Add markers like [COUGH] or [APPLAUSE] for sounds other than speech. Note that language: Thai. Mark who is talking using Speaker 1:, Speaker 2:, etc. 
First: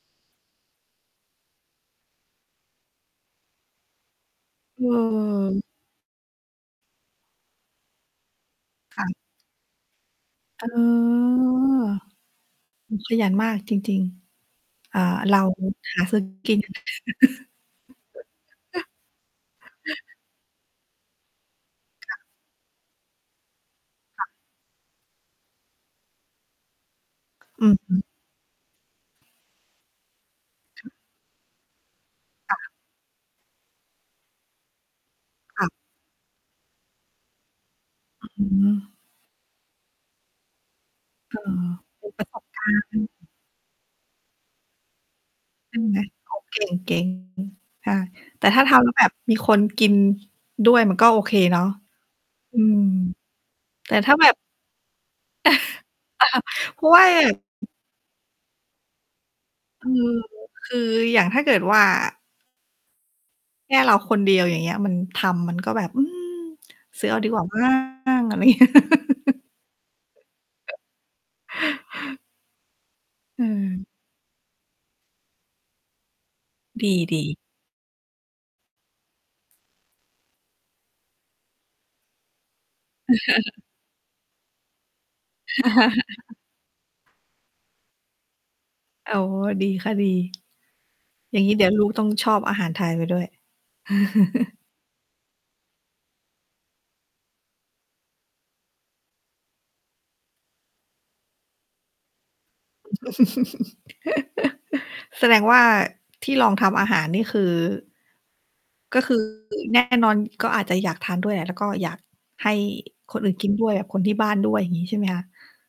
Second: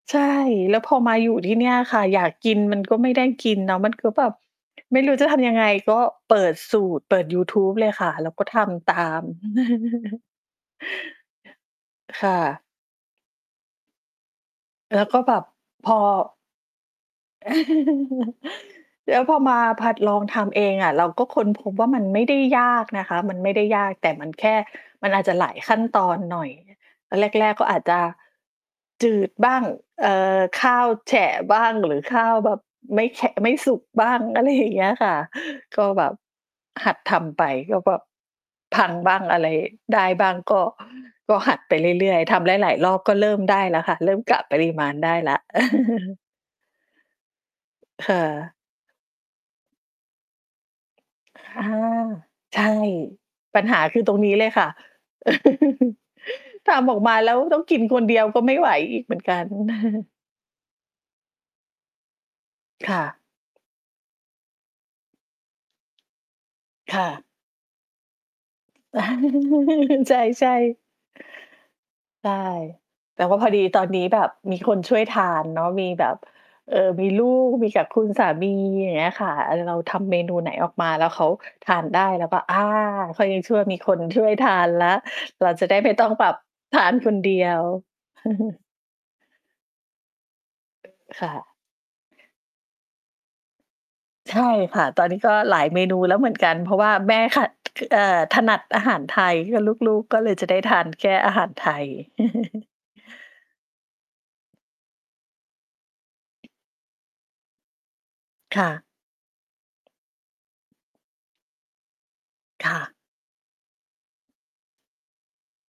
Speaker 1: ใช่ แล้วพอมาอยู่ที่เนี่ยอะค่ะ อยากกินมันก็ไม่ได้กินเนาะ มันก็แบบ
Speaker 2: อ
Speaker 1: ไม่รู้จะทำยัง
Speaker 2: ืม
Speaker 1: ไงก็เปิดสูตร เปิดยูทูบเลยค่ะ แล้วก็ทำตา
Speaker 2: ค่ะ
Speaker 1: ม [CHUCKLES]
Speaker 2: เออ
Speaker 1: ค่ะ
Speaker 2: ขยันมากจริง ๆ อ
Speaker 1: แ
Speaker 2: ่
Speaker 1: ล
Speaker 2: า
Speaker 1: ้วก็แ
Speaker 2: เร
Speaker 1: บ
Speaker 2: า
Speaker 1: บพอ
Speaker 2: หาซื้อกิน
Speaker 1: [CHUCKLES]
Speaker 2: [CHUCKLES]
Speaker 1: แล้วพอมาผัดลองทำเองอะเราก็ค้นพบว่ามัน
Speaker 2: ค่
Speaker 1: ไม
Speaker 2: ะ
Speaker 1: ่ได้ยากนะคะ มันไม่ได้ยาก แต่ม
Speaker 2: ค่
Speaker 1: ั
Speaker 2: ะ
Speaker 1: นแค่มันอาจจะหลายขั้นตอนหน่อยแรก ๆ ก
Speaker 2: อ
Speaker 1: ็
Speaker 2: ื
Speaker 1: อ
Speaker 2: อ
Speaker 1: าจ
Speaker 2: ฮ
Speaker 1: จ
Speaker 2: ึ
Speaker 1: ะจืดบ้าง เอ่อ ข้าวแฉะบ้างหรือข้าวแบ
Speaker 2: ค่
Speaker 1: บ
Speaker 2: ะ
Speaker 1: ไม่แฉะ ไม่สุกบ้าง อะไรอย่างเงี้ย ค่ะ
Speaker 2: ค่ะ
Speaker 1: ก็แบบหัดทำไป ก็แบบ
Speaker 2: อือฮ
Speaker 1: พัง
Speaker 2: ึ
Speaker 1: บ้าง อะไรได้บ้างก็ ก
Speaker 2: เอ
Speaker 1: ็หัด
Speaker 2: อ
Speaker 1: ไป
Speaker 2: เป
Speaker 1: เร
Speaker 2: ็
Speaker 1: ื
Speaker 2: น
Speaker 1: ่อ
Speaker 2: ป
Speaker 1: ย
Speaker 2: ระ
Speaker 1: ๆ
Speaker 2: ส
Speaker 1: ท
Speaker 2: บ
Speaker 1: ำห
Speaker 2: ก
Speaker 1: ลาย ๆ รอบ
Speaker 2: า
Speaker 1: ก
Speaker 2: ร
Speaker 1: ็
Speaker 2: ณ
Speaker 1: เร
Speaker 2: ์
Speaker 1: ิ่มได้แล้วค่ะ เริ่มกะปริมาณได้แล้ว
Speaker 2: ใช่ไหม
Speaker 1: [CHUCKLES]
Speaker 2: โอ้ เก่ง ๆ อือ ค่ะ
Speaker 1: ค่
Speaker 2: แต่
Speaker 1: ะ
Speaker 2: ถ้าทำแล้วแบบ มีคนกิน ด้วย มันก็โอเค
Speaker 1: ค
Speaker 2: เน
Speaker 1: ่
Speaker 2: า
Speaker 1: ะ
Speaker 2: ะ อ
Speaker 1: ใ
Speaker 2: ื
Speaker 1: ช่
Speaker 2: ม
Speaker 1: ปัญหา
Speaker 2: แต่
Speaker 1: คือ
Speaker 2: ถ
Speaker 1: ต
Speaker 2: ้
Speaker 1: ร
Speaker 2: า
Speaker 1: ง
Speaker 2: แบ
Speaker 1: นี้
Speaker 2: บ
Speaker 1: เลยค่ะ [LAUGHS] ท
Speaker 2: [CHUCKLES] เพรา
Speaker 1: ำ
Speaker 2: ะ
Speaker 1: อ
Speaker 2: ว
Speaker 1: อก
Speaker 2: ่า
Speaker 1: มาแล้วต้องกินคนเดียว ก็ไม่ไหวอีกเหมือนกัน
Speaker 2: คื
Speaker 1: [CHUCKLES]
Speaker 2: อ คืออย่างถ้าเกิดว่า
Speaker 1: ค่ะ
Speaker 2: แค่เราคนเดียว อย่างเงี้ย มันทำมันก็แบบ อืม
Speaker 1: ค่
Speaker 2: ซื้อเอา
Speaker 1: ะ
Speaker 2: ดีกว่า มั้ง อะไรเงี้ย
Speaker 1: [CHUCKLES] ใช่ ๆ
Speaker 2: [LAUGHS]
Speaker 1: ใช่ แต่ว่า
Speaker 2: อื
Speaker 1: พอดีตอ
Speaker 2: ม
Speaker 1: นนี้แบบมีคนช่วยทานเนาะ มีแบบ เอ่อ
Speaker 2: ด
Speaker 1: มีล
Speaker 2: ี
Speaker 1: ู
Speaker 2: ๆ
Speaker 1: ก มีกับคุณสามี อย่างเงี้ยค่ะ เอ่อ เราทำเมนูไหนออกมาแล้วเขาทานได้ แล้วก็ อา คอยยังชั่ว
Speaker 2: [LAUGHS]
Speaker 1: มีคนช่วยทานแล้ว เราจะได้ไม่ต้องแบบ
Speaker 2: [LAUGHS]
Speaker 1: ทานคนเดียว [CHUCKLES]
Speaker 2: อ๋อ ดีค่ะ ดี
Speaker 1: ค่
Speaker 2: อย่างงี
Speaker 1: ะ
Speaker 2: ้ เดี๋ยวลูกต้องชอบอาหารไทยไปด้วย
Speaker 1: ใช่
Speaker 2: [LAUGHS]
Speaker 1: ค่ะ ตอนนี้ก็หลายเมนูแล้วเหมือนกัน เพราะว่าแม่ขัด เอ่อ ถนัดอาหารไทย ก็ลูก ๆ ก็เลยจะได้ทานแค่อาหารไทย [CHUCKLES]
Speaker 2: [LAUGHS] แสดงว่าที่ลองทำอาหาร นี่คือ
Speaker 1: ค่ะ
Speaker 2: ก็คือ แน่นอน ก็อาจจะอยากทานด้วยแหละ แล้วก็อยากให้
Speaker 1: ค่ะ
Speaker 2: คนอื่นกินด้วย คนที่บ้านด้วย อย่างงี้ ใช่ไหมคะ